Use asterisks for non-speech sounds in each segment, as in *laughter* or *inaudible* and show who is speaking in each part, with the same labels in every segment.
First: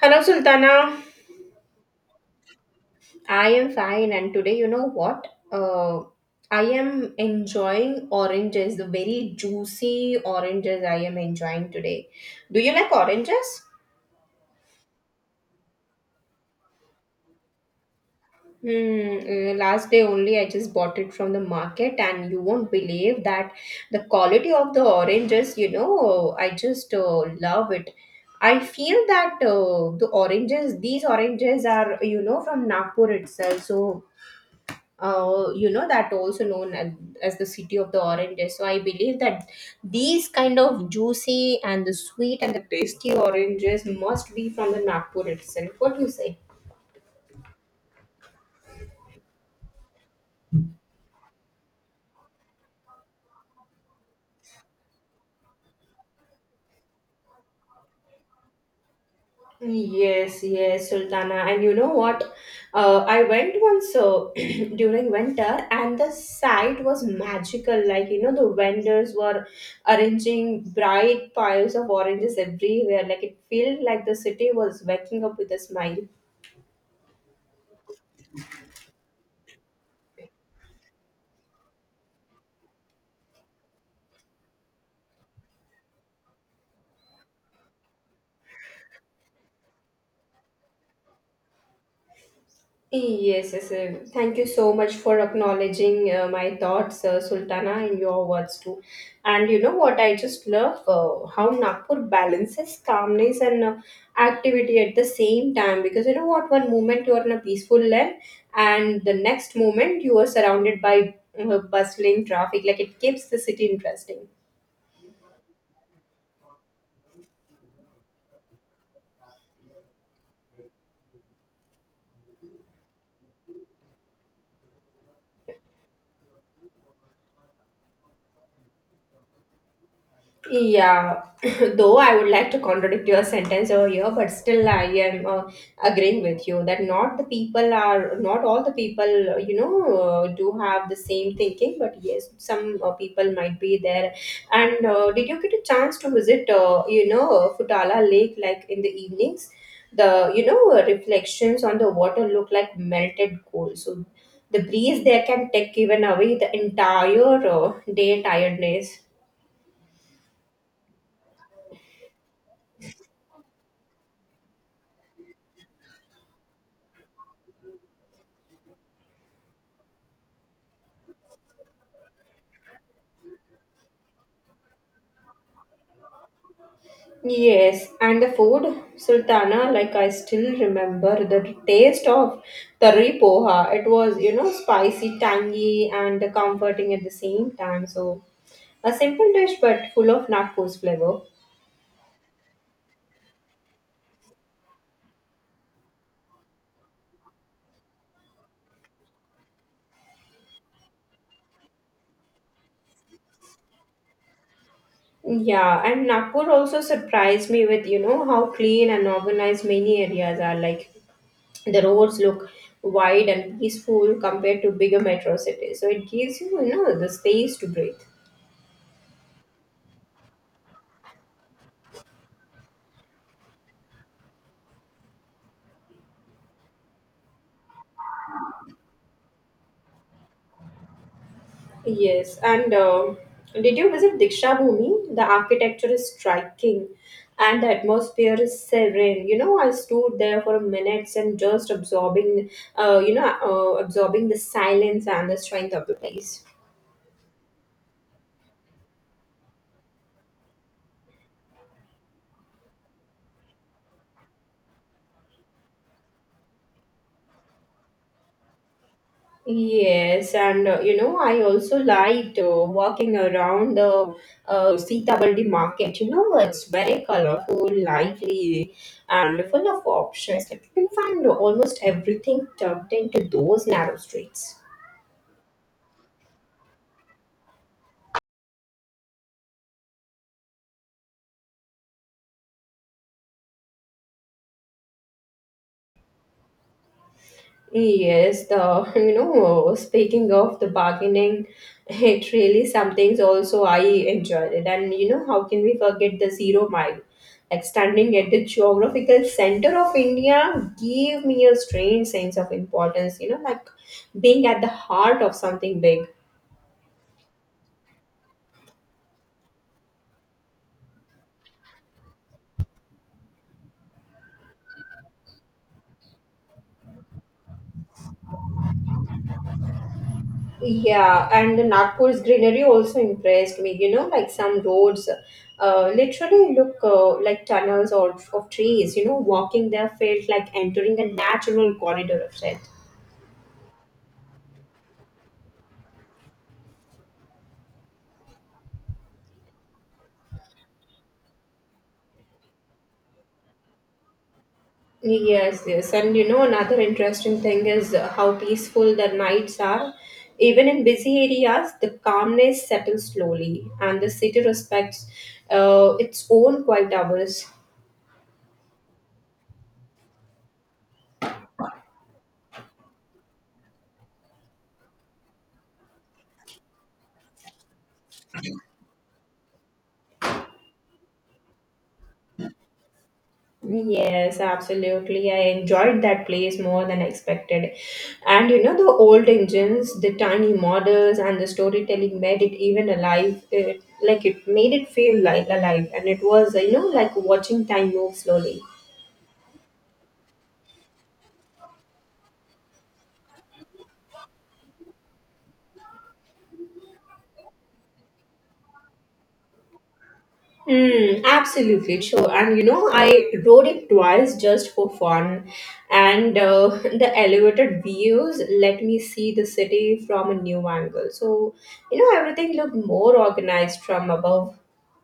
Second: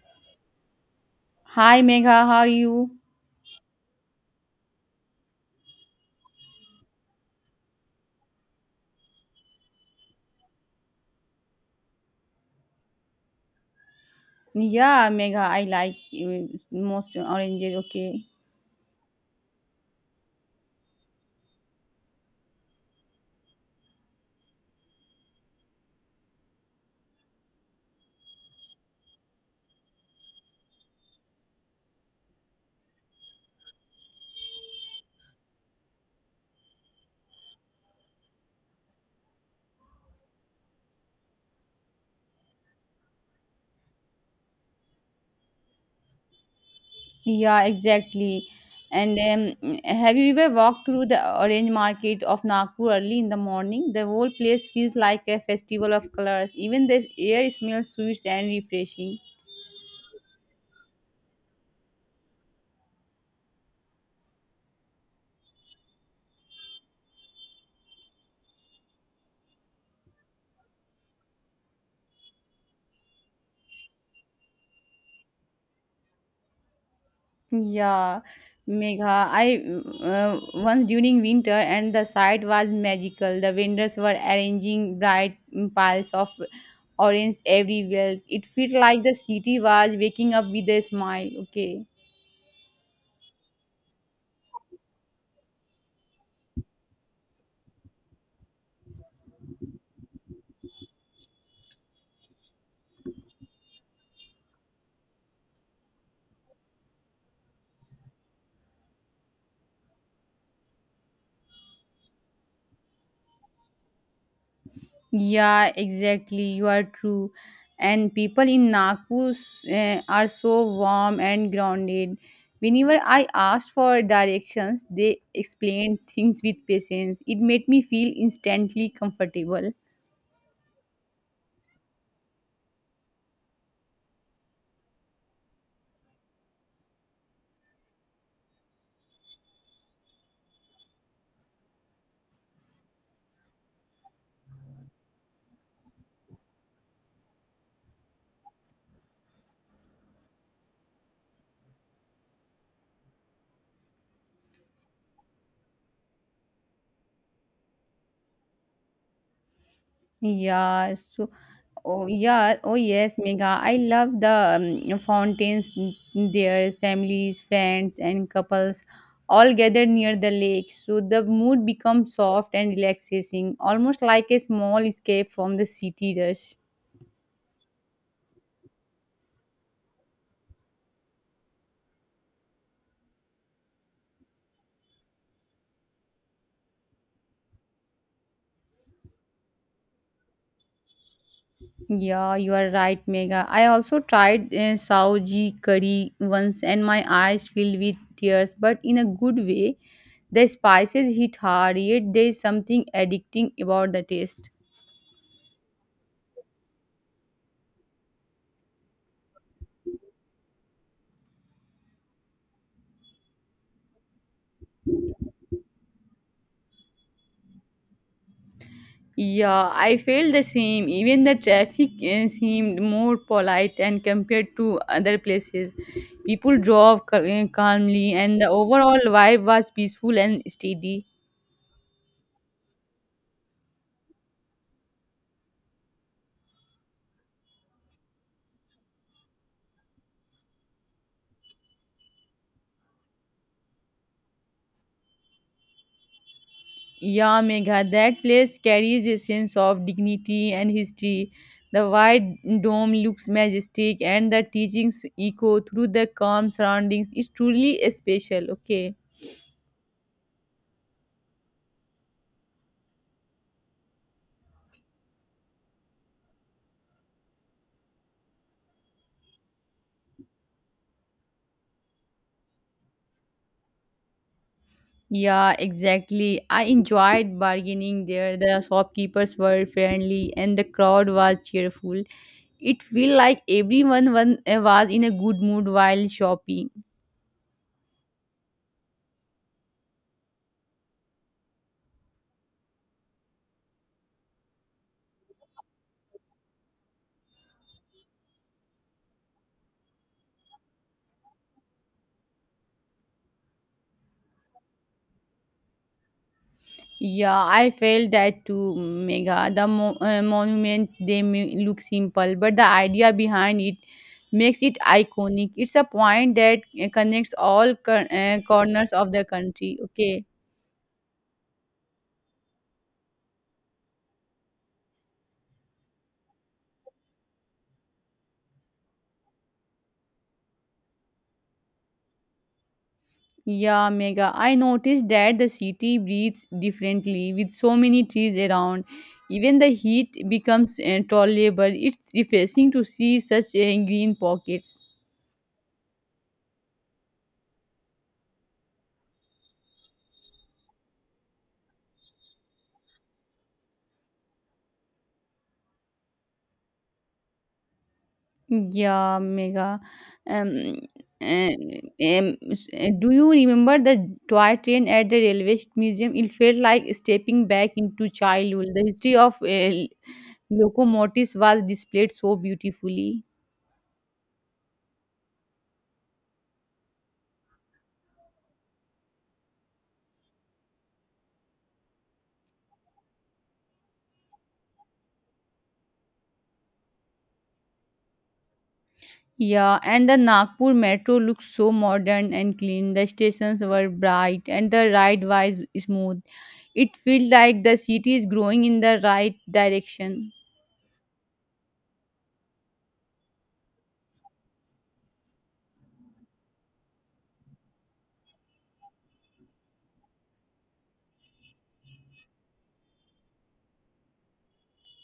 Speaker 1: Hello, Sultana.
Speaker 2: Hi Megha, how are you?
Speaker 1: I am fine, and today, you know what? Uh, I am enjoying oranges, the very juicy oranges I am enjoying today. Do you like oranges?
Speaker 2: Yeah, Megha, I like most oranges. Okay.
Speaker 1: Last day only I just bought it from the market, and you won't believe that the quality of the oranges, you know, I just love it. I feel that the oranges, these oranges are, you know, from Nagpur itself. So, you know that also known as the city of the oranges, so I believe that these kind of juicy and the sweet and the tasty oranges must be from the Nagpur itself. What do you say?
Speaker 2: Yeah, exactly. And have you ever walked through the orange market of Nagpur early in the morning? The whole place feels like a festival of colors. Even the air smells sweet and refreshing.
Speaker 1: Yes, yes, Sultana. And you know what? I went once *clears throat* during winter, and the sight was magical. Like, you know, the vendors were arranging bright piles of oranges everywhere. Like, it felt like the city was waking up with a smile.
Speaker 2: Yeah, Megha. I once during winter and the sight was magical. The vendors were arranging bright piles of orange everywhere. It felt like the city was waking up with a smile. Okay.
Speaker 1: Yes, yes. Thank you so much for acknowledging my thoughts, Sultana, and your words too. And you know what? I just love how Nagpur balances calmness and activity at the same time. Because you know what? One moment you are in a peaceful land, and the next moment you are surrounded by bustling traffic. Like it keeps the city interesting.
Speaker 2: Yeah, exactly. You are true. And people in Nagpur are so warm and grounded. Whenever I asked for directions, they explained things with patience. It made me feel instantly comfortable.
Speaker 1: Yeah, *coughs* *clears throat* though I would like to contradict your sentence over here, but still I am agreeing with you that not the people are not all the people you know do have the same thinking, but yes, some people might be there. And did you get a chance to visit you know Futala Lake like in the evenings? The you know reflections on the water look like melted gold. So the breeze there can take even away the entire day tiredness.
Speaker 2: Yeah, so oh yeah, oh yes, Mega. I love the there, families, friends, and couples all gathered near the lake. So the mood becomes soft and relaxing, almost like a small escape from the city rush.
Speaker 1: Yes, and the food, Sultana, like I still remember the taste of tari poha. It was, you know, spicy, tangy, and comforting at the same time. So, a simple dish but full of Nagpur's flavor.
Speaker 2: Yeah, you are right, Mega. I also tried Saoji curry once, and my eyes filled with tears, but in a good way. The spices hit hard, yet there is something addicting about the taste.
Speaker 1: Yeah, and Nagpur also surprised me with, you know, how clean and organized many areas are. Like, the roads look wide and peaceful compared to bigger metro cities. So, it gives you, you know, the space to breathe.
Speaker 2: Yeah, I felt the same. Even the traffic seemed more polite and compared to other places. People drove calmly, and the overall vibe was peaceful and steady.
Speaker 1: Yes, and did you visit Diksha Bhumi? The architecture is striking and the atmosphere is serene. You know, I stood there for minutes and just absorbing, absorbing the silence and the strength of the place.
Speaker 2: Yeah, Megha, that place carries a sense of dignity and history. The wide dome looks majestic, and the teachings echo through the calm surroundings. It's truly special, okay?
Speaker 1: Yes, and you know, I also liked walking around the Sitabaldi market. You know, it's very colorful, lively, and full of options. Like, you can find almost everything tucked into those narrow streets.
Speaker 2: Yeah, exactly. I enjoyed bargaining there. The shopkeepers were friendly and the crowd was cheerful. It felt like everyone was in a good mood while shopping.
Speaker 1: Yes, the *laughs* you know, speaking of the bargaining, it really some things also I enjoyed it. And you know, how can we forget the zero mile? Like standing at the geographical center of India gave me a strange sense of importance, you know, like being at the heart of something big.
Speaker 2: Yeah, I felt that too, Mega. The monument, they may look simple, but the idea behind it makes it iconic. It's a point that connects all corners of the country. Okay.
Speaker 1: Yeah, and Nagpur's greenery also impressed me. You know, like some roads literally look like tunnels or of trees. You know, walking there felt like entering a natural corridor of set.
Speaker 2: Yeah, mega. I noticed that the city breathes differently with so many trees around. Even the heat becomes tolerable. It's refreshing to see such green pockets.
Speaker 1: Yes, yes. And you know, another interesting thing is how peaceful the nights are. Even in busy areas, the calmness settles slowly, and the city respects its own quiet hours.
Speaker 2: Yeah, mega. Um, do you remember the toy train at the railway museum? It felt like stepping back into childhood. The history of locomotives was displayed so beautifully.
Speaker 1: Yes, absolutely. I enjoyed that place more than expected. And you know, the old engines, the tiny models, and the storytelling made it even alive. It, like it made it feel like alive. And it was, you know, like watching time move slowly.
Speaker 2: Yeah, and the Nagpur metro looked so modern and clean. The stations were bright and the ride was smooth. It felt like the city is growing in the right direction.
Speaker 1: Mm, absolutely true. And you know, I rode it twice just for fun. And *laughs* the elevated views let me see the city from a new angle. So, you know, everything looked more organized from above.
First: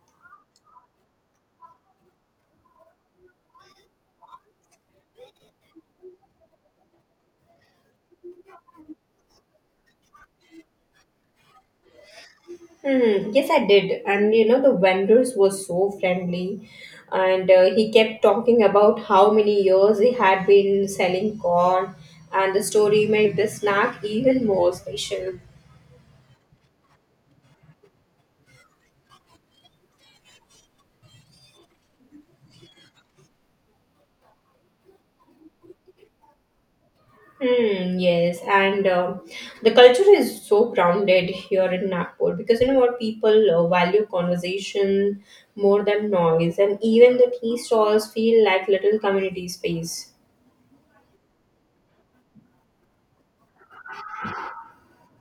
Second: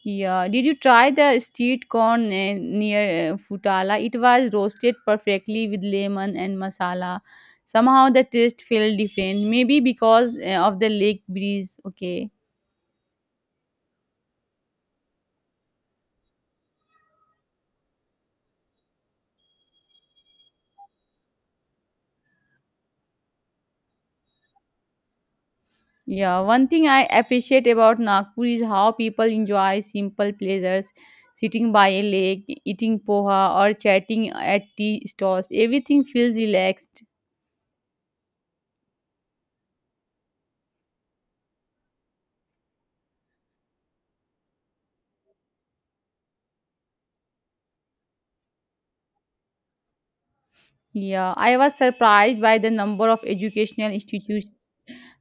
Speaker 2: Yeah, did you try the street corn near Futala? It was roasted perfectly with lemon and masala. Somehow the taste felt different, maybe because of the lake breeze. Okay.
Speaker 1: Hmm. Yes, I did. And you know, the vendors were so friendly. And he kept talking about how many years he had been selling corn, and the story made the snack even more special.
Speaker 2: Yeah, one thing I appreciate about Nagpur is how people enjoy simple pleasures, sitting by a lake, eating poha, or chatting at tea stalls. Everything feels relaxed.
Speaker 1: Hmm, yes, and the culture is so grounded here in Nagpur because you know what people value conversation more than noise, and even the tea stalls feel like little community space.
Speaker 2: Yeah, I was surprised by the number of educational institutes.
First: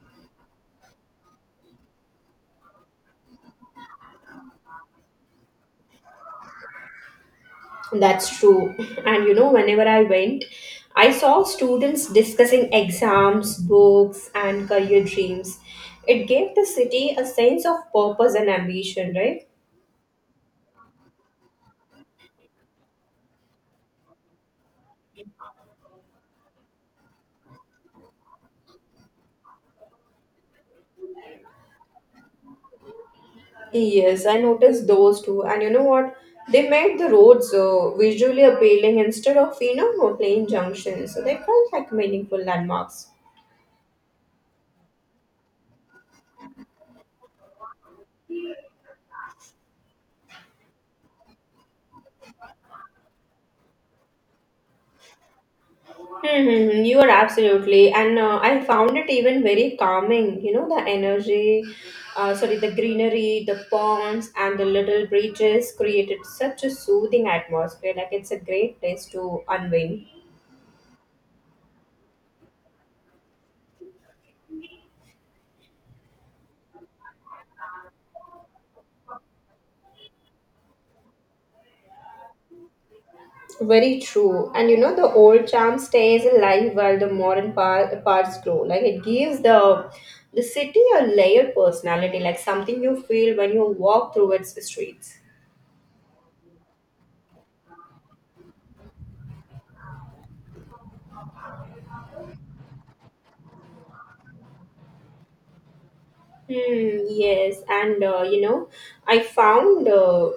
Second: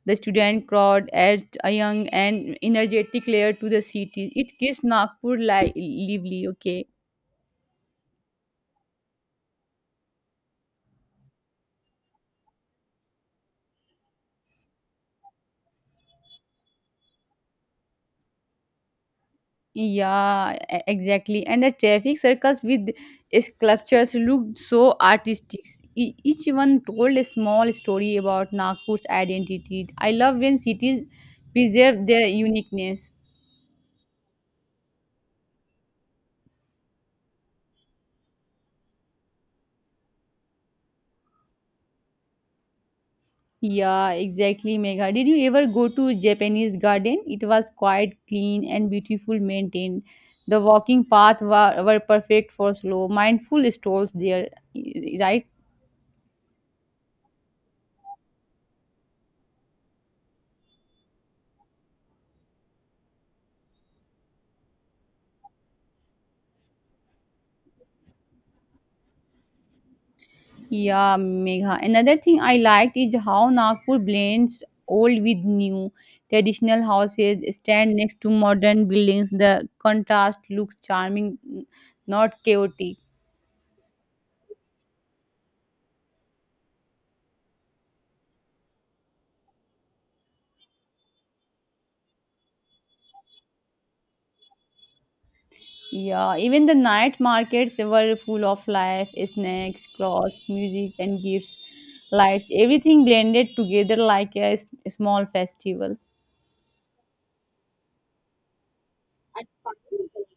Speaker 2: The student crowd adds a young and energetic layer to the city. It gives Nagpur lively. Okay.
Speaker 1: That's true. *laughs* And you know, whenever I went, I saw students discussing exams, books, and career dreams. It gave the city a sense of purpose and ambition, right?
Speaker 2: Yeah, exactly. And the traffic circles with sculptures looked so artistic. Each one told a small story about Nagpur's identity. I love when cities preserve their uniqueness.
Speaker 1: Yes, I noticed those too. And you know what? They made the roads visually appealing instead of, you know, plain junctions. So they felt like meaningful landmarks.
Speaker 2: Yeah, exactly, Megha. Did you ever go to Japanese garden? It was quite clean and beautiful maintained. The walking path were perfect for slow, mindful strolls there, right?
Speaker 1: Mm-hmm. You are absolutely, and I found it even very calming. You know, the energy, sorry, the greenery, the ponds, and the little bridges created such a soothing atmosphere. Like it's a great place to unwind.
Speaker 2: Yeah, Megha. Another thing I liked is how Nagpur blends old with new. Traditional houses stand next to modern buildings. The contrast looks charming, not chaotic.
Speaker 1: Very true, and you know, the old charm stays alive while the modern parts grow. Like it gives the city a layered personality, like something you feel when you walk through its streets.
Speaker 2: Yeah, even the night markets were full of life, snacks, clothes, music, and gifts. Lights, everything blended together like a small festival.
Speaker 1: Hmm, yes, and you know, I found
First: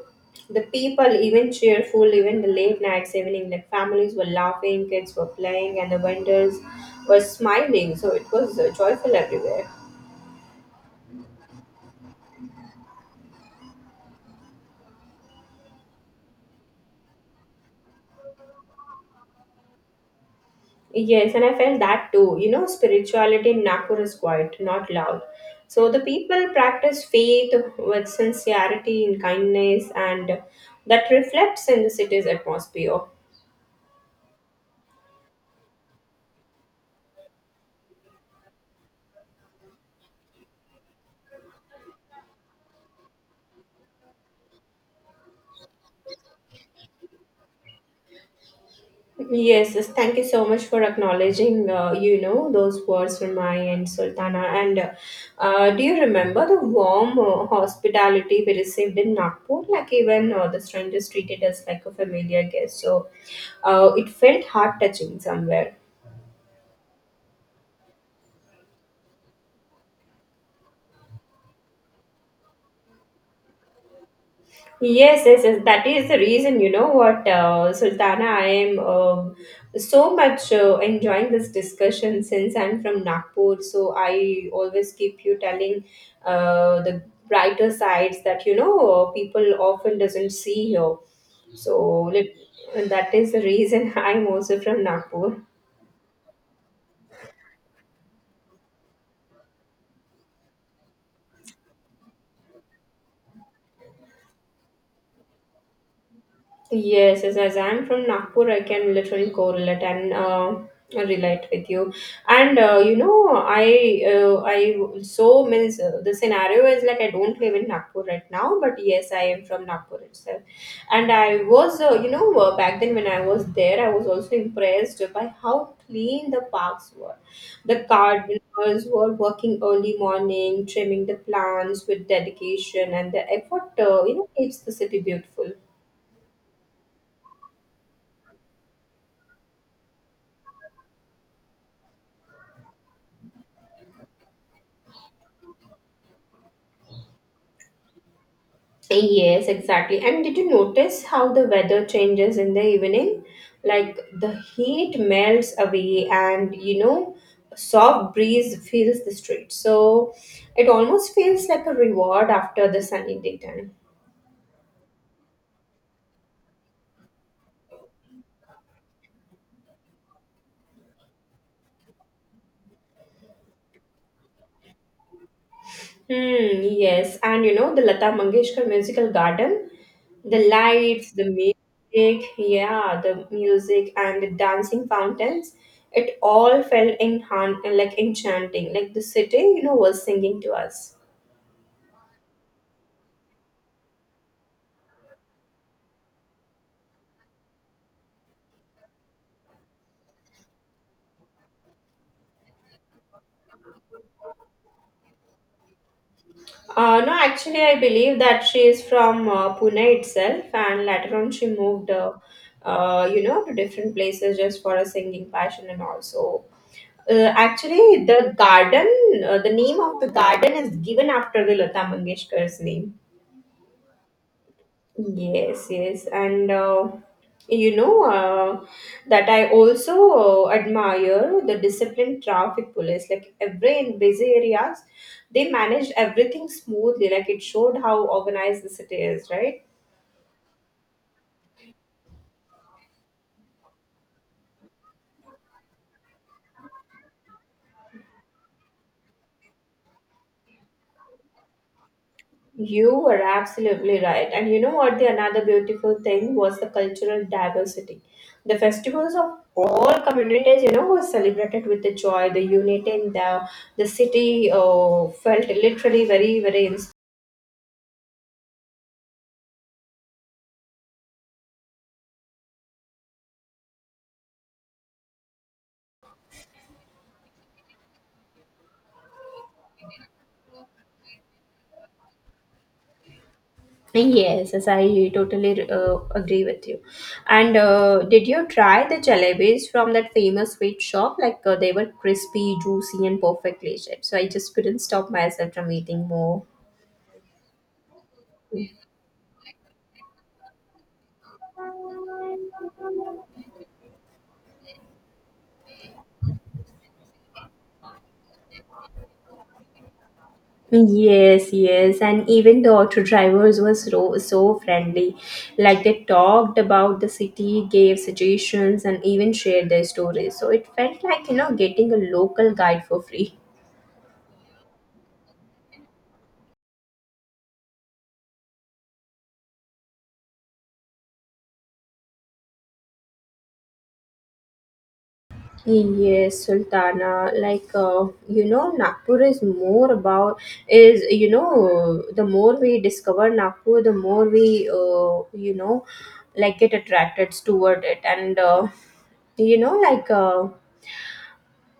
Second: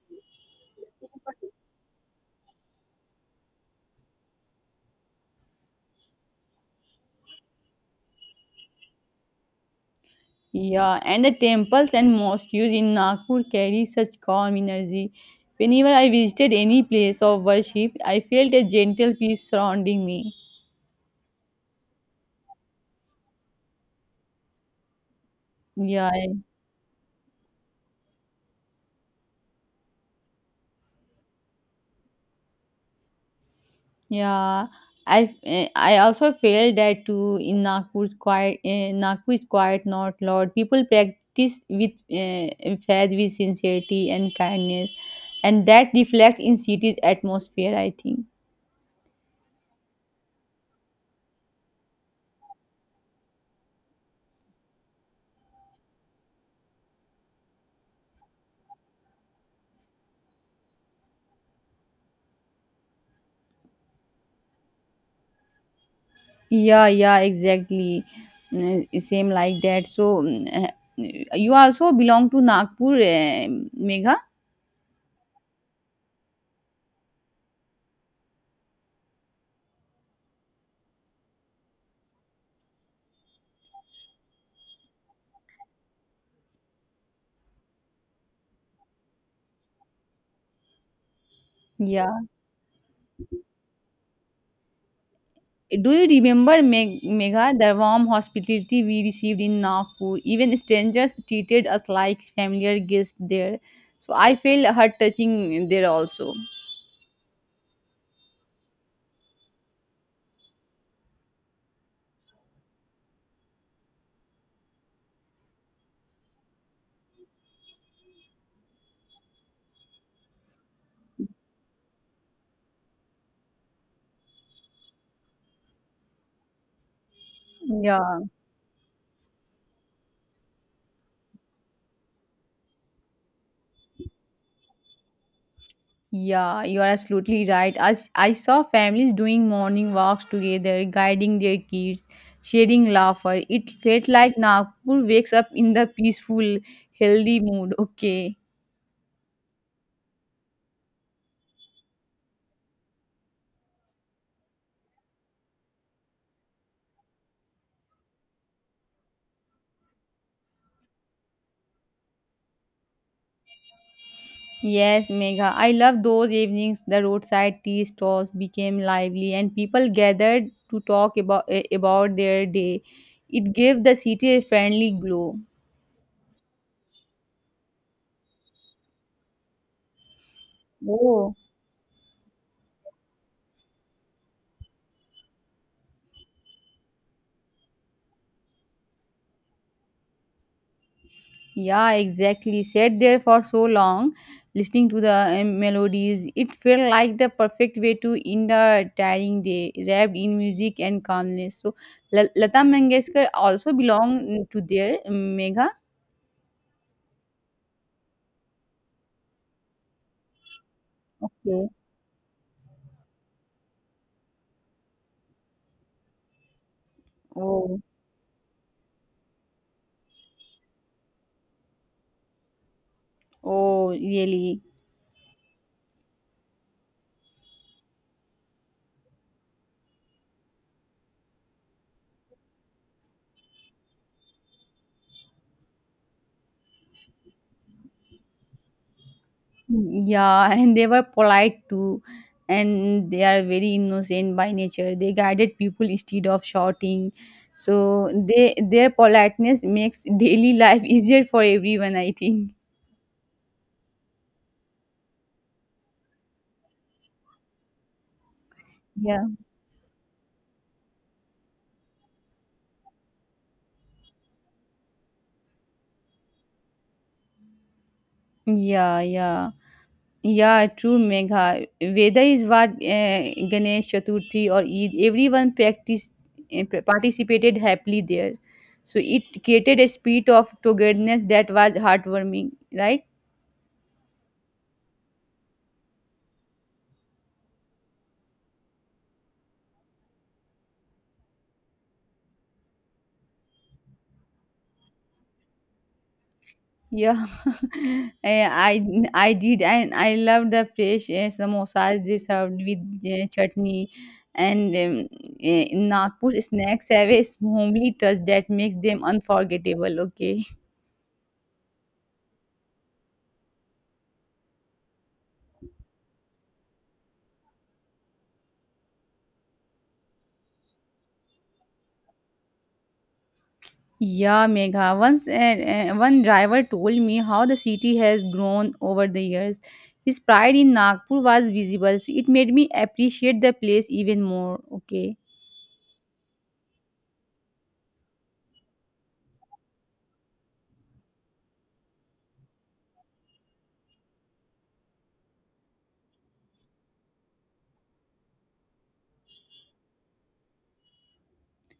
Speaker 1: the people even cheerful, even the late nights, evening, like families were laughing, kids were playing, and the vendors were smiling. So it was joyful everywhere.
Speaker 2: Yeah, and the temples and mosques in Nagpur carry such calm energy. Whenever I visited any place of worship, I felt a gentle peace surrounding me.
Speaker 1: Yes, and I felt that too. You know, spirituality in Nagpur is quiet, not loud. So the
Speaker 2: Yeah, I-
Speaker 1: people practice faith with sincerity and kindness, and that reflects in the city's atmosphere.
Speaker 2: yeah, I also felt that too in Nagpur's quiet. Nagpur is quiet, not loud. People practice with faith, with sincerity and kindness, and that reflects in city's atmosphere. I think.
Speaker 1: Yes, yes, thank you so much for acknowledging, those words from my end, Sultana. And do you remember the warm hospitality we received in Nagpur? Like even the strangers treated us like a familiar guest. So it felt heart touching somewhere.
Speaker 2: Yeah, yeah, exactly. Mm, same like that. So, you also belong to Nagpur, Megha?
Speaker 1: Yes, yes, yes. That is the reason, you know what, Sultana, I am so much enjoying this discussion since I'm from Nagpur. So I always keep you telling the brighter sides that, you know, people often doesn't see here. So
Speaker 2: Yeah.
Speaker 1: that is the reason *laughs* I'm also from Nagpur.
Speaker 2: Do you remember, Megha, the warm hospitality we received in Nagpur? Even strangers treated us like familiar guests there. So, I feel her touching there also.
Speaker 1: Yes, yes, as I'm from Nagpur, I can literally correlate and relate with you. And you know, I so means the scenario is like I don't live in Nagpur right now, but yes, I am from Nagpur itself. And I was, back then when I was there, I was also impressed by how clean the parks were. The
Speaker 2: Yeah.
Speaker 1: gardeners were working early morning, trimming the plants with dedication, and the effort, keeps the city beautiful.
Speaker 2: Yeah, you are absolutely right. I saw families doing morning walks together, guiding their kids, sharing laughter. It felt like Nagpur wakes up in the peaceful, healthy mood. Okay.
Speaker 1: Yes, exactly. And did you notice how the weather changes in the evening? Like the heat melts away, and you know, a soft breeze fills the street. So it almost feels like a reward after the sunny daytime.
Speaker 2: Yes, Megha. I love those evenings. The roadside tea stalls became lively, and people gathered to talk about about their day. It gave the city a friendly glow.
Speaker 1: Hmm, yes, and you know the Lata Mangeshkar Musical Garden, the lights, the
Speaker 2: Oh.
Speaker 1: music, yeah, the music and the dancing fountains, it all felt in like enchanting. Like the city, you know, was singing to us.
Speaker 2: Yeah, exactly. Sat there for so long, listening to the melodies. It felt like the perfect way to end a tiring day, wrapped in music and calmness. So, Lata Mangeshkar also belonged to their mega.
Speaker 1: No, actually, I believe that she is from Pune itself, and later on she
Speaker 2: Okay.
Speaker 1: moved, you know, to different places just for a singing passion and also.
Speaker 2: Oh,
Speaker 1: Actually, the garden, the name of the garden is given after the Lata Mangeshkar's name.
Speaker 2: oh, really?
Speaker 1: Yes, yes, and you know that I also admire the disciplined traffic police. Like every in busy areas, they manage everything smoothly. Like it showed how organized the city is, right?
Speaker 2: Yeah, *laughs* and they were polite too, and they are very innocent by nature. They guided people instead of shouting. So they their politeness makes daily life *laughs* easier for everyone, I think.
Speaker 1: You were absolutely right. And you know what? The another beautiful thing was the cultural diversity. The festivals
Speaker 2: Yeah.
Speaker 1: of all communities, you know, were celebrated with the joy, the unity, in the city felt literally very, very inspiring.
Speaker 2: Yeah, yeah. Yeah, true, Megha. Whether is what Ganesh Chaturthi or Eid, everyone participated happily there. So it created a spirit of togetherness that was heartwarming, right?
Speaker 1: Yes, yes, I totally agree with you. And did you try the jalebis from that famous sweet shop? Like they were crispy, juicy, and perfectly shaped. So I just couldn't stop myself from eating more.
Speaker 2: Yeah, *laughs* Eh, I I did, and I love the fresh samosas they served with chutney, and in Nagpur snacks have a homely touch that makes them unforgettable. Okay,
Speaker 1: Yes, yes, and even the auto drivers were so friendly. Like they talked about the city, gave suggestions, and even shared their stories. So it felt like you know getting a local guide for free.
Speaker 2: yeah, Megha. Once one driver told me how the city has grown over the years. His pride in Nagpur was visible, so it made me appreciate the place even more. Okay.
Speaker 1: Yes, Sultana. Like you know, Nagpur is more about is you know the more we discover Nagpur, the more we like get attracted toward it, and you know like uh,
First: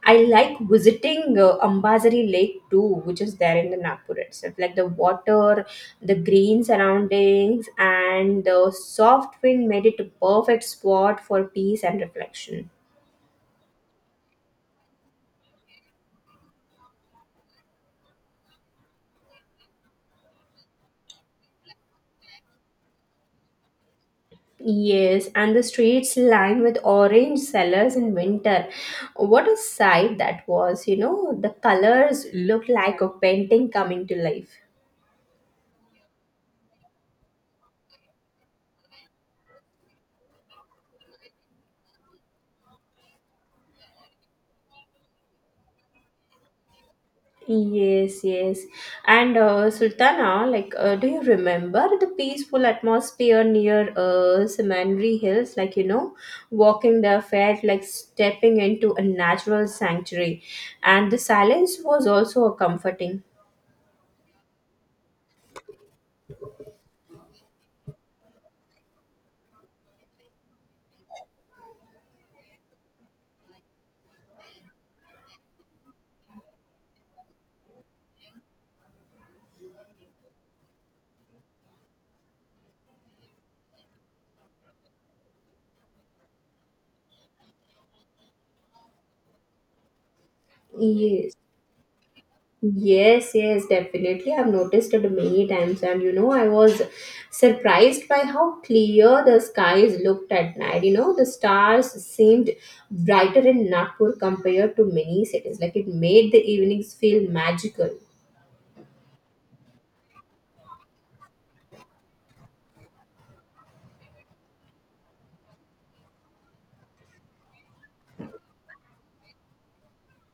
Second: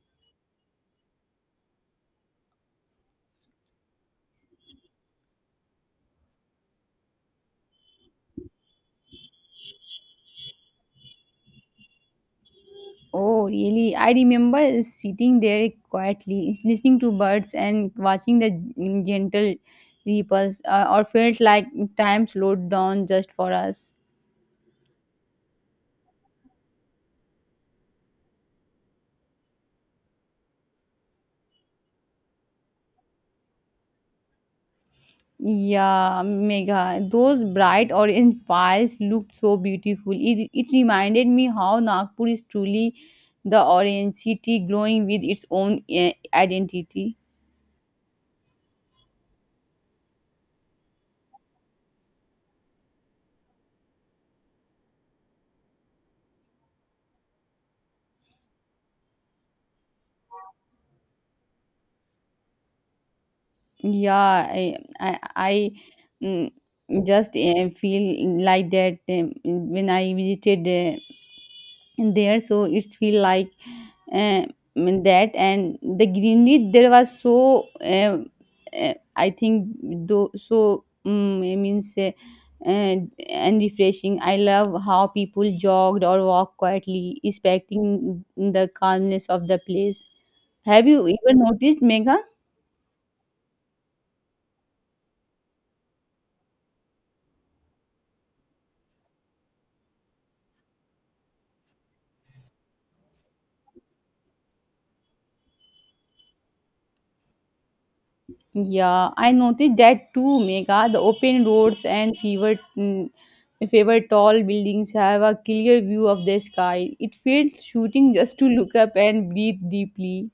Speaker 1: I like visiting Ambazari Lake too, which is there in the Nagpur itself. Like the water, the green surroundings, and the soft wind made it a perfect spot for peace and reflection.
Speaker 2: Oh, really? I remember sitting there quietly, listening to birds and watching the gentle ripples, or felt like time slowed down just for us.
Speaker 1: Yes, and the streets lined with orange cellars in winter. What a sight that was, you know, the colors looked like a painting coming to life.
Speaker 2: Yeah, mega. Those bright orange piles looked so beautiful. It reminded me how Nagpur is truly the orange city glowing with its own identity.
Speaker 1: Yes, yes. And Sultana, like, do you remember the peaceful atmosphere near Simandri Hills? Walking there felt like stepping into a natural sanctuary, and the silence was also a comforting.
Speaker 2: Yeah, I mm, just feel like that when I visited there, so it feel like uh, that and the greenery there was so I think though so it means uh, and refreshing. I love how people jogged or walked quietly, respecting the calmness of the place. Have you
Speaker 1: Yes.
Speaker 2: even noticed, Megha?
Speaker 1: Yes, yes, definitely. I've noticed it many times, and I was surprised by how clear the skies looked at night. The stars seemed brighter in Nagpur compared to many cities. Like it made the evenings feel magical.
Speaker 2: Yeah, I noticed that too, Mega. The open roads and fever, favored tall buildings have a clear view of the sky. It feels shooting just to look up and breathe deeply.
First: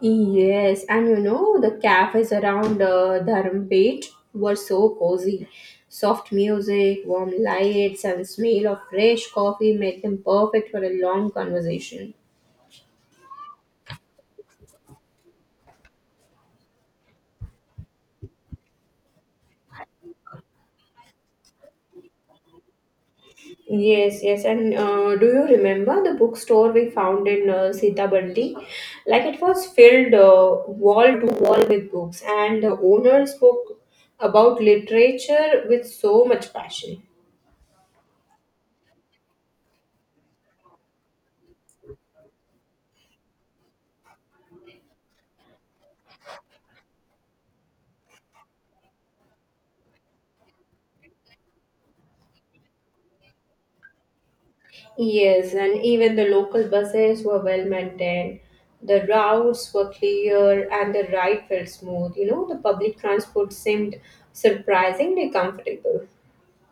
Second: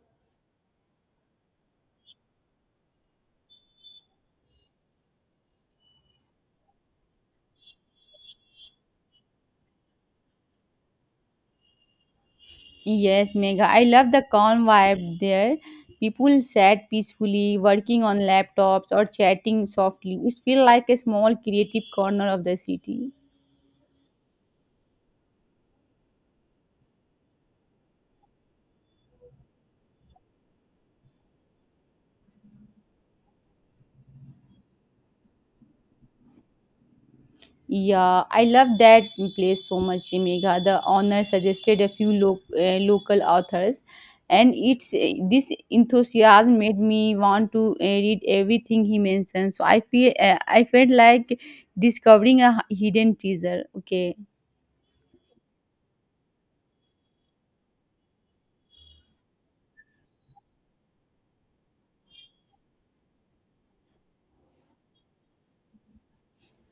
Speaker 1: Yes, and the cafes around Dharampet were so cozy. Soft music, warm lights, and smell of fresh coffee made them perfect for a long conversation.
Speaker 2: Yes, Mega. I love the calm vibe there. People sat peacefully, working on laptops or chatting softly. It feels like a small creative corner of the city.
Speaker 1: Yes, yes, and do you remember the bookstore we found in Sitaballi? Like it was filled wall to wall with books, and the owner spoke about literature with so much passion.
Speaker 2: Yeah, I love that place so much, Megha. The honor suggested a few local authors, and it's this enthusiasm made me want to read everything he mentioned. So I felt like discovering a hidden teaser. Okay,
Speaker 1: Yes, and even the local buses were well maintained. The routes were clear, and the ride felt smooth. The public transport seemed surprisingly comfortable.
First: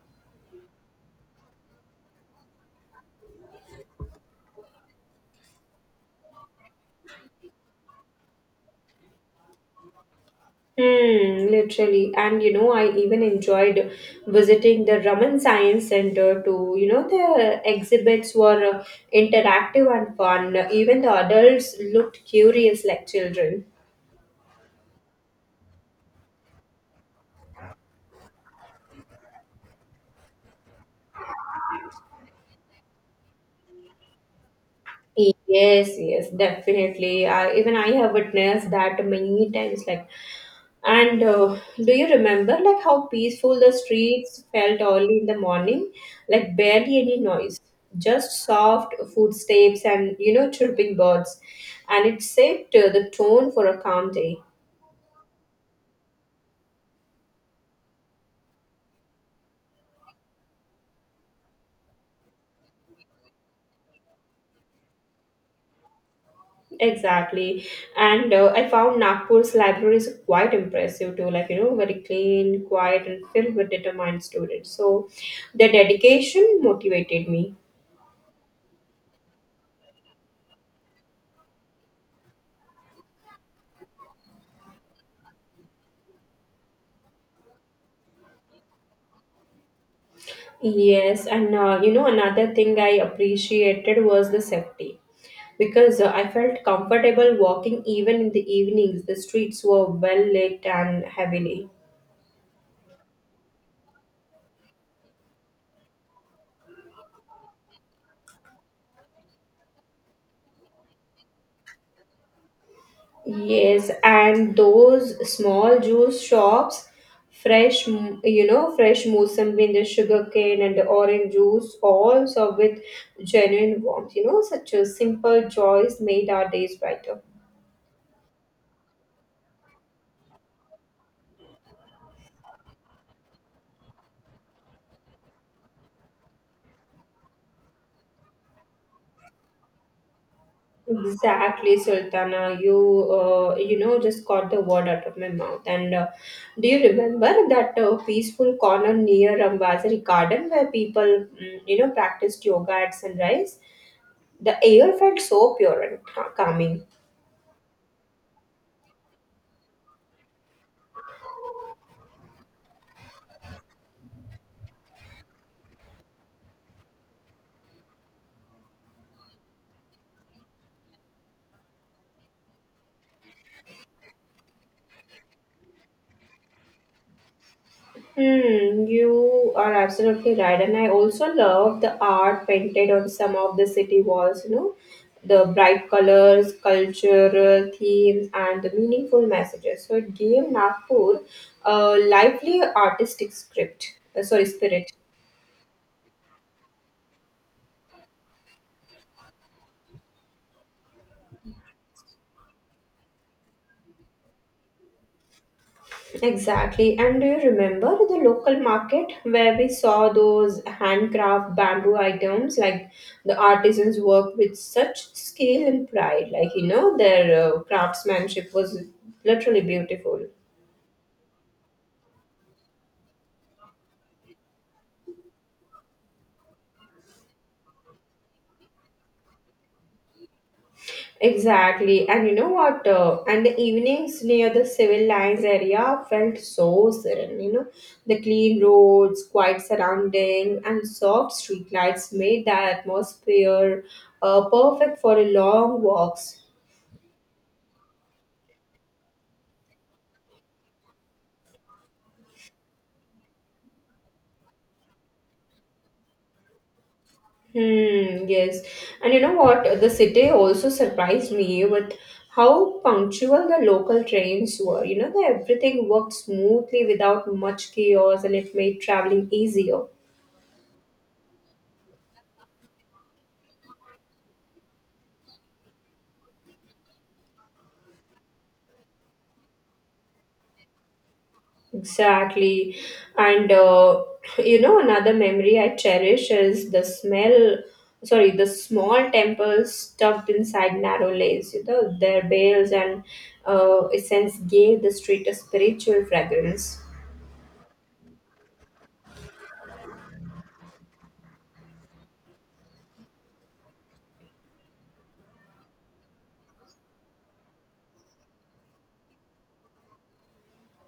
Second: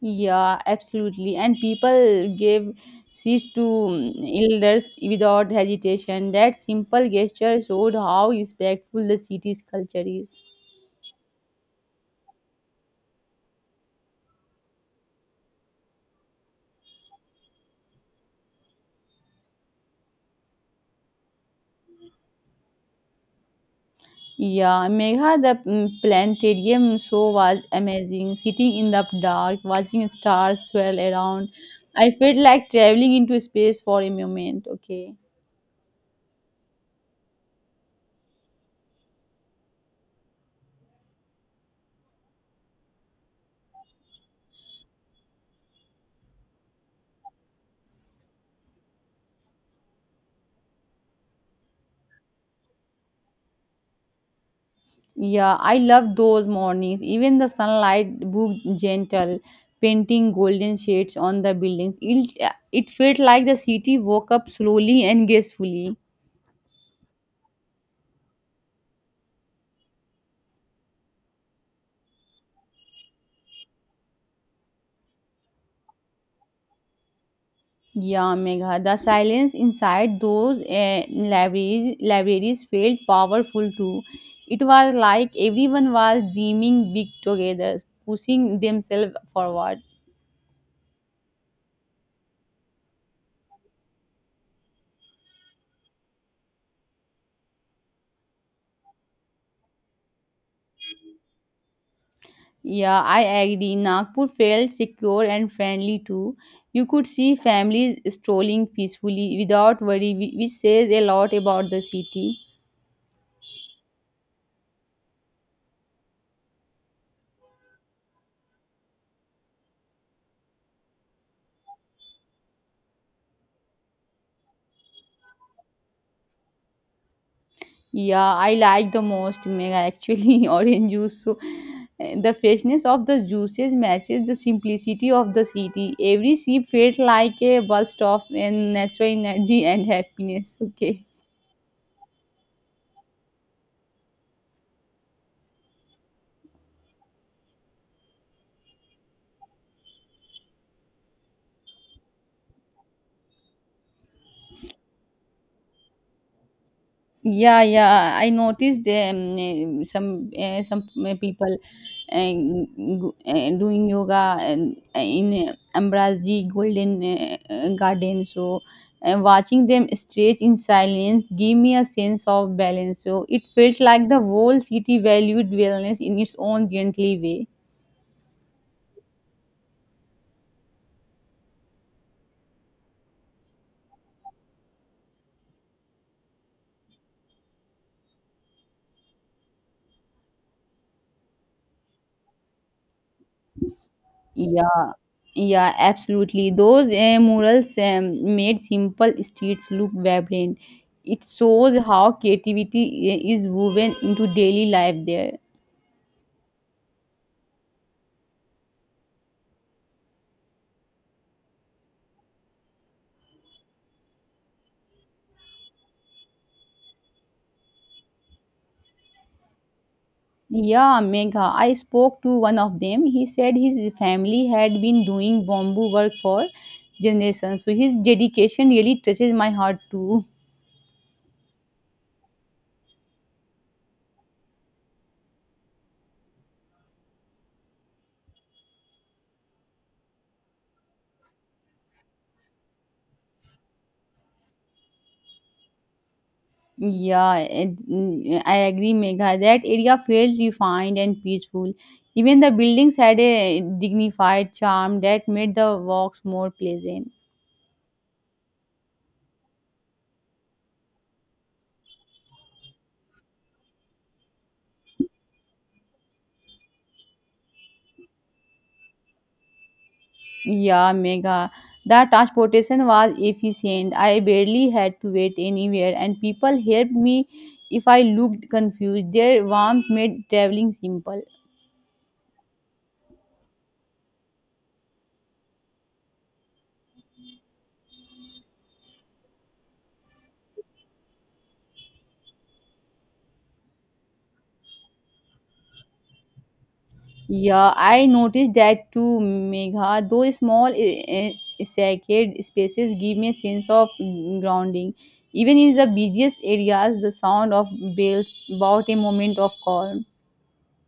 Speaker 2: yeah, absolutely. And people gave seats to elders without hesitation. That simple gesture showed how respectful the city's culture is.
Speaker 1: Hmm, literally. And I even enjoyed visiting the Raman Science Center too. The exhibits were interactive and fun. Even the adults looked curious like children.
Speaker 2: Yeah, Megha, the planetarium show was amazing. Sitting in the dark, watching stars swirl around, I felt like traveling into space for a moment. Okay.
Speaker 1: Yes, yes, definitely. I, even I have witnessed that many times. Like. And do you remember like how peaceful the streets felt early in the morning? Like barely any noise, just soft footsteps and chirping birds. And it set the tone for a calm day.
Speaker 2: Yeah, I love those mornings. Even the sunlight moved gentle, painting golden shades on the buildings. It felt like the city woke up slowly and gracefully.
Speaker 1: Exactly. And I found Nagpur's libraries quite impressive too, like very clean, quiet, and filled with determined students. So their dedication motivated me.
Speaker 2: Yeah, Megha. The silence inside those libraries felt powerful too. It was like everyone was dreaming big together, pushing themselves forward.
Speaker 1: Yes, and another thing I appreciated was the safety because I felt comfortable walking even in the evenings. The streets were well lit and heavily.
Speaker 2: Yeah, I agree. Nagpur felt secure and friendly too. You could see families strolling peacefully without worry, which says a lot about the city.
Speaker 1: Yes, and those small juice shops, fresh, fresh mosambi and the sugar cane and the orange juice, all served with genuine warmth. Such a simple joys made our days brighter.
Speaker 2: Yeah, I like the most mega actually *laughs* orange juice. So the freshness of the juices matches the simplicity of the city. Every sip felt like a burst of natural energy and happiness. Okay.
Speaker 1: Exactly, Sultana. You, just got the word out of my mouth. And do you remember that peaceful corner near Ambassador Garden where people, practiced yoga at sunrise? The air felt so pure and calming.
Speaker 2: Yeah, yeah. I noticed eh, some people uh, doing yoga and in Ambrazi Golden Garden. So, watching them stretch in silence gave me a sense of balance. So, it felt like the whole city valued wellness in its own gently way.
Speaker 1: Hmm, you are absolutely right. And I also love the art painted on some of the city walls, the bright colors, cultural themes, and the meaningful messages. So it gave Nagpur a lively artistic script, sorry, spirit.
Speaker 2: Yeah, yeah, absolutely. Those murals made simple streets look vibrant. It shows how creativity is woven into daily life there.
Speaker 1: Exactly. And do you remember the local market where we saw those handcraft bamboo items? Like the artisans worked with such skill and pride. Their craftsmanship was literally beautiful.
Speaker 2: Yeah, Megha. I spoke to one of them. He said his family had been doing bamboo work for generations. So his dedication really touches my heart too.
Speaker 1: Exactly. And you know what? And the evenings near the civil lines area felt so serene. The clean roads, quiet surrounding, and soft streetlights made the atmosphere perfect for a long walks.
Speaker 2: Yeah, I agree, Megha. That area felt refined and peaceful. Even the buildings had a dignified charm that made the walks more pleasant.
Speaker 1: Hmm, yes. And you know what? The city also surprised me with how punctual the local trains were. That everything worked smoothly without much chaos and it made traveling easier.
Speaker 2: Yeah, Megha. The transportation was efficient. I barely had to wait anywhere, and people helped me if I looked confused. Their warmth made traveling simple.
Speaker 1: Exactly. And another memory I cherish is the smell, sorry, the small temples stuffed inside narrow lanes. Their bells and essence gave the street a spiritual fragrance.
Speaker 2: Yeah, I noticed that too, Megha. Those small, sacred spaces give me a sense of grounding. Even in the busiest areas, the sound of bells brought a moment of calm.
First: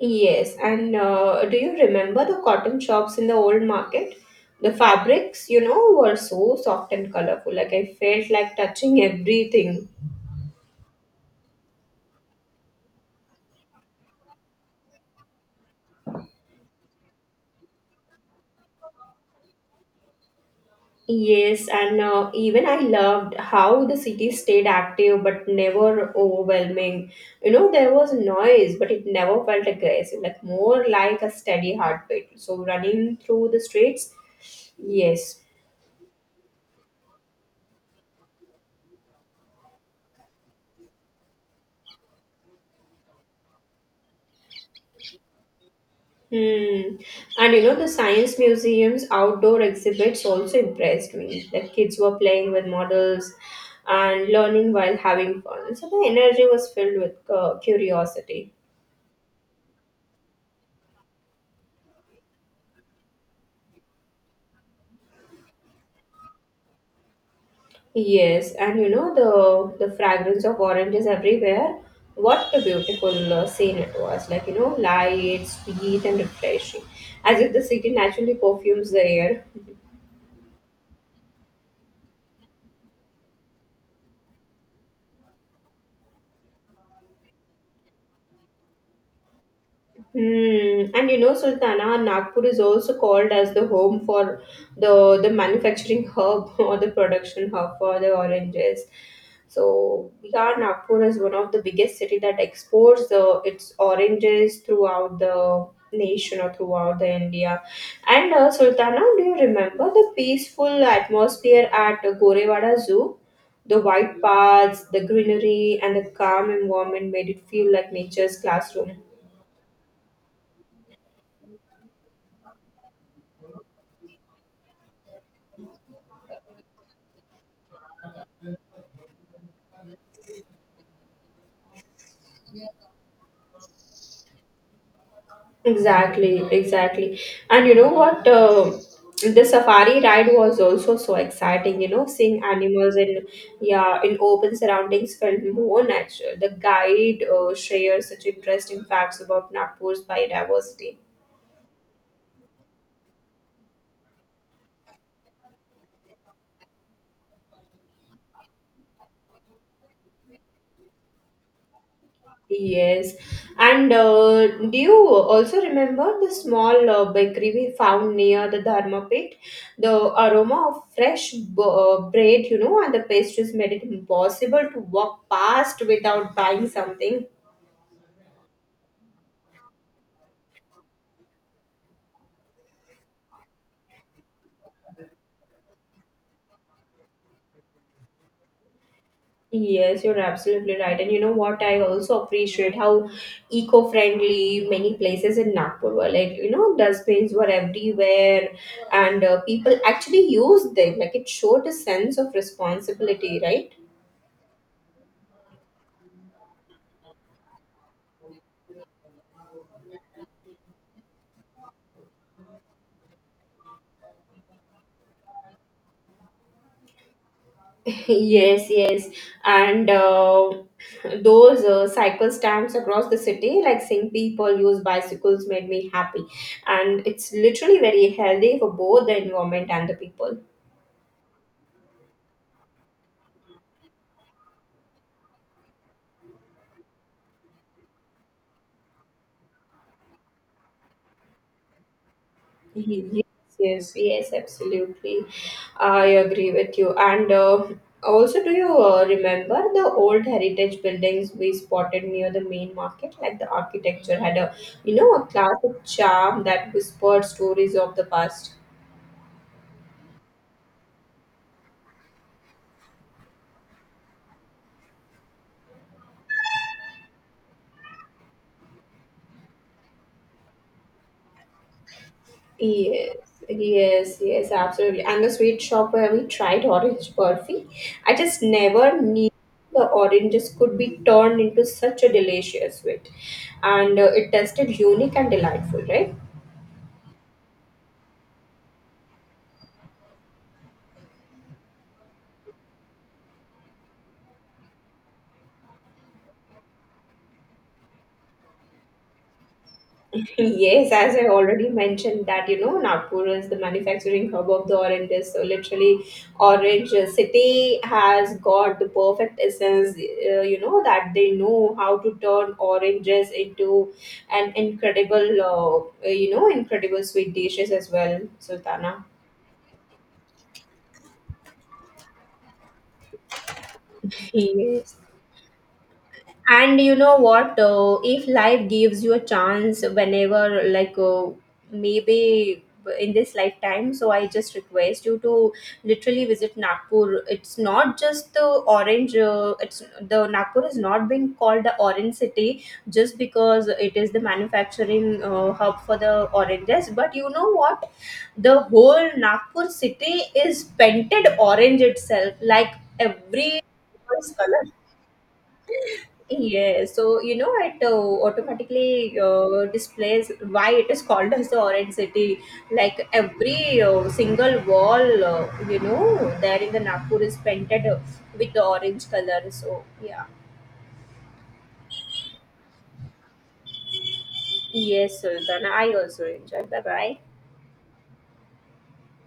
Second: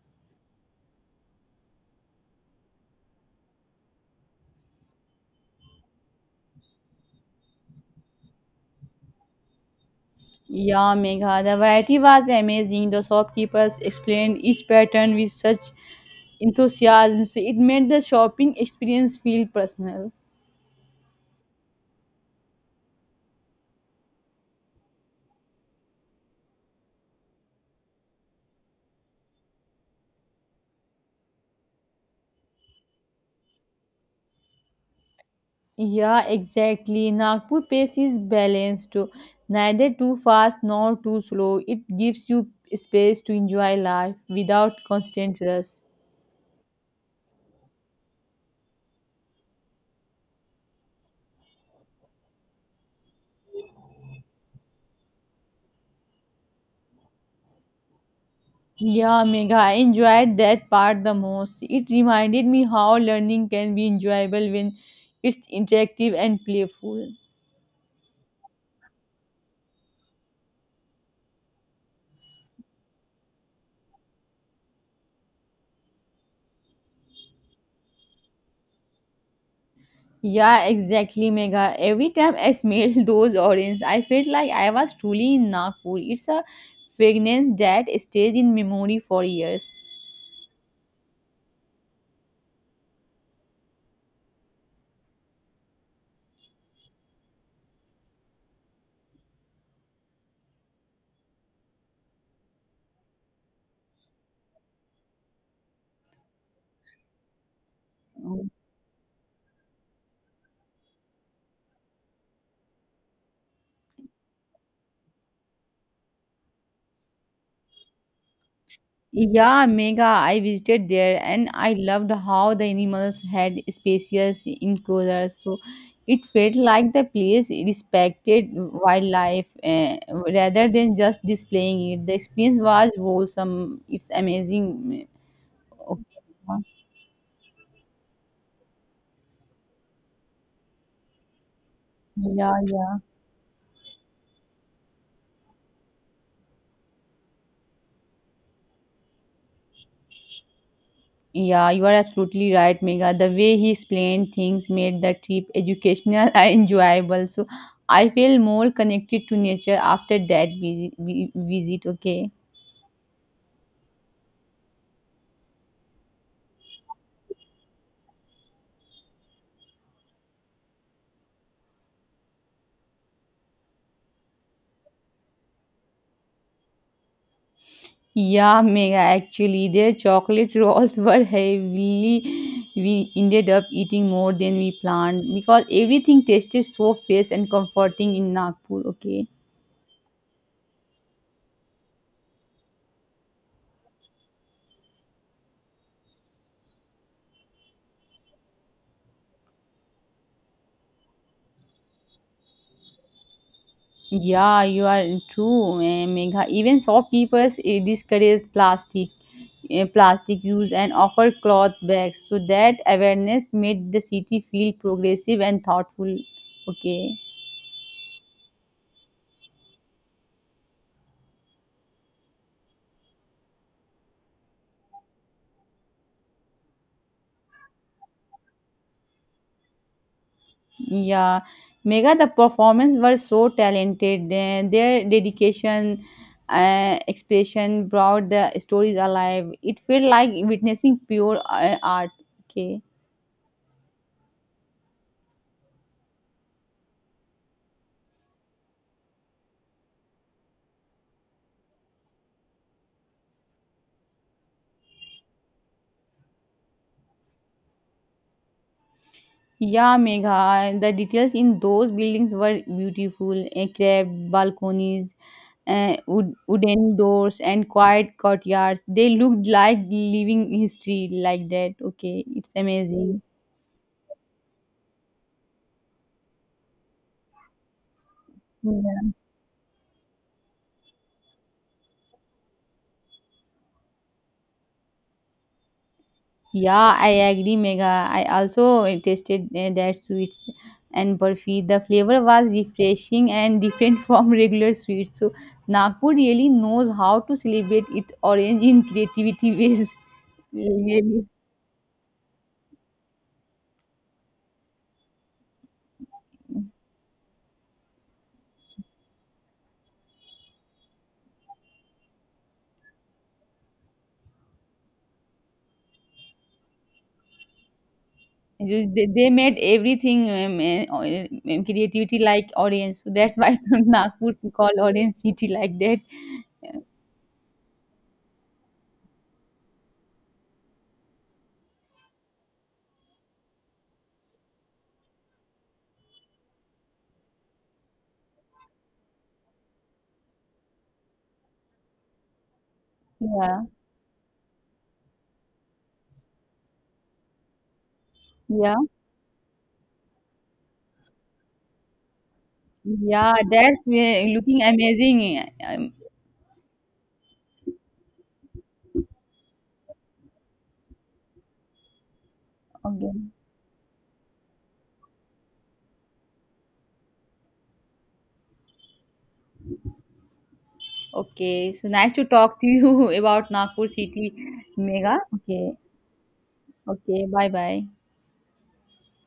Speaker 1: Yes, and do you remember the cotton shops in the old market? The fabrics, were so soft and colorful. Like I felt like touching everything.
Speaker 2: Yeah, Megha, the variety was amazing. The shopkeepers explained each pattern with such enthusiasm, so it made the shopping experience feel personal.
Speaker 1: Yes, and even I loved how the city stayed active but never overwhelming. There was noise, but it never felt aggressive, like more like a steady heartbeat. So running through the streets, yes.
Speaker 2: Yeah, exactly. Nagpur pace is balanced, too. Neither too fast nor too slow. It gives you space to enjoy life without constant rush.
Speaker 1: Hmm. And the Science Museum's outdoor exhibits also impressed me. The kids were playing with models and learning while having fun. So the energy was filled with curiosity.
Speaker 2: Yeah, Megha, I enjoyed that part the most. It reminded me how learning can be enjoyable when it's interactive and playful.
Speaker 1: Yes, and you know, the, fragrance of oranges everywhere. What a beautiful scene it was. Light, sweet, and refreshing. As if the city naturally perfumes the air.
Speaker 2: Yeah, exactly, Megha. Every time I smelled *laughs* those oranges, I felt like I was truly in Nagpur. It's a fragrance that stays in memory for years.
Speaker 1: Hmm. And Sultana, Nagpur is also called as the home for the manufacturing hub *laughs* or the production hub for the oranges. So, yeah, Nagpur is one of the biggest city that exports the its oranges throughout the nation or throughout the India. And Sultana, do you remember the peaceful atmosphere at Gorewada Zoo? The white paths, the greenery, and the calm environment made it feel like nature's classroom.
Speaker 2: Yeah, Mega, I visited there and I loved how the animals had spacious enclosures. So it felt like the place respected wildlife rather than just displaying it. The experience was wholesome. It's amazing.
Speaker 1: Exactly,
Speaker 2: Okay.
Speaker 1: exactly. And you know what? The safari ride was also so exciting. Seeing
Speaker 2: Yeah,
Speaker 1: animals
Speaker 2: yeah.
Speaker 1: in yeah in open surroundings felt more natural. The guide shares such interesting facts about Nagpur's biodiversity.
Speaker 2: Yeah, you are absolutely right, Mega. The way he explained things made the trip educational *laughs* and enjoyable. So I feel more connected to nature after that visit. Okay.
Speaker 1: Yes. And do you also remember the small bakery we found near the Dharma pit? The aroma of fresh bread, and the pastries made it impossible to walk past without buying something.
Speaker 2: Yeah, mega actually. Their chocolate rolls *laughs* were heavily. We ended up eating more than we planned because everything tasted so fresh and comforting in Nagpur. Okay.
Speaker 1: Yes, you're absolutely right. And you know what? I also appreciate how eco friendly many places in Nagpur were. Dustbins were everywhere, and people actually used them. Like, it showed a sense of responsibility, right?
Speaker 2: Yeah, you are true, Megha. Even shopkeepers eh, discourage plastic use and offer cloth bags. So that awareness made the city feel progressive and thoughtful. Okay.
Speaker 1: Yes, yes. And those cycle stamps across the city, like seeing people use bicycles, made me happy. And it's literally very healthy for both the environment and the people.
Speaker 2: Yeah, Mega, the performance were so talented. Their dedication, expression brought the stories alive. It felt like witnessing pure art. Okay.
Speaker 1: Yes, yes, yes, absolutely. I agree with you. And also, do you remember the old heritage buildings we spotted near the main market? Like the architecture had a, a classic charm that whispered stories of the past.
Speaker 2: Yeah, Megha, the details in those buildings were beautiful. Carved balconies, wooden doors, and quiet courtyards. They looked like living history, like that. Okay, it's
Speaker 1: Yes,
Speaker 2: amazing.
Speaker 1: yes, yes, absolutely. And the sweet shop where we tried orange burfi, I just never
Speaker 2: Yeah.
Speaker 1: knew the oranges could be turned into such a delicious sweet. And it tasted unique and delightful, right?
Speaker 2: Yeah, I agree, Mega. I also tasted that sweets and burfi. The flavor was refreshing and different *laughs* from regular sweets. So Nagpur really knows how to celebrate it orange in creativity *laughs* ways.
Speaker 1: Yes, as
Speaker 2: Really.
Speaker 1: I already mentioned that Nagpur is the manufacturing hub of the oranges. So literally, Orange City has got the perfect essence. That they know how to turn oranges into an incredible, incredible sweet dishes as well,
Speaker 2: Just
Speaker 1: Sultana.
Speaker 2: they made everything creativity like orange. So that's why *laughs* Nagpur called
Speaker 1: Yes.
Speaker 2: orange city like that.
Speaker 1: And you know what? If life gives you a chance whenever, maybe in this lifetime, so I just request you to literally visit Nagpur. It's not just the orange, it's the Nagpur is not being called the orange city just
Speaker 2: Yeah,
Speaker 1: because it is the manufacturing hub for the oranges. But you know what? The
Speaker 2: yeah,
Speaker 1: whole Nagpur city is painted orange itself, like
Speaker 2: yeah.
Speaker 1: every
Speaker 2: That's looking
Speaker 1: color.
Speaker 2: amazing.
Speaker 1: Yeah, so it automatically displays why it is called as the Orange City. Like
Speaker 2: Okay.
Speaker 1: every single wall, there in the Nagpur is painted with the orange color. So yeah,
Speaker 2: Okay, so nice to talk to you *laughs* about Nagpur city mega.
Speaker 1: yes, Sultana,
Speaker 2: Okay,
Speaker 1: I also enjoy. Bye bye.
Speaker 2: okay, bye bye.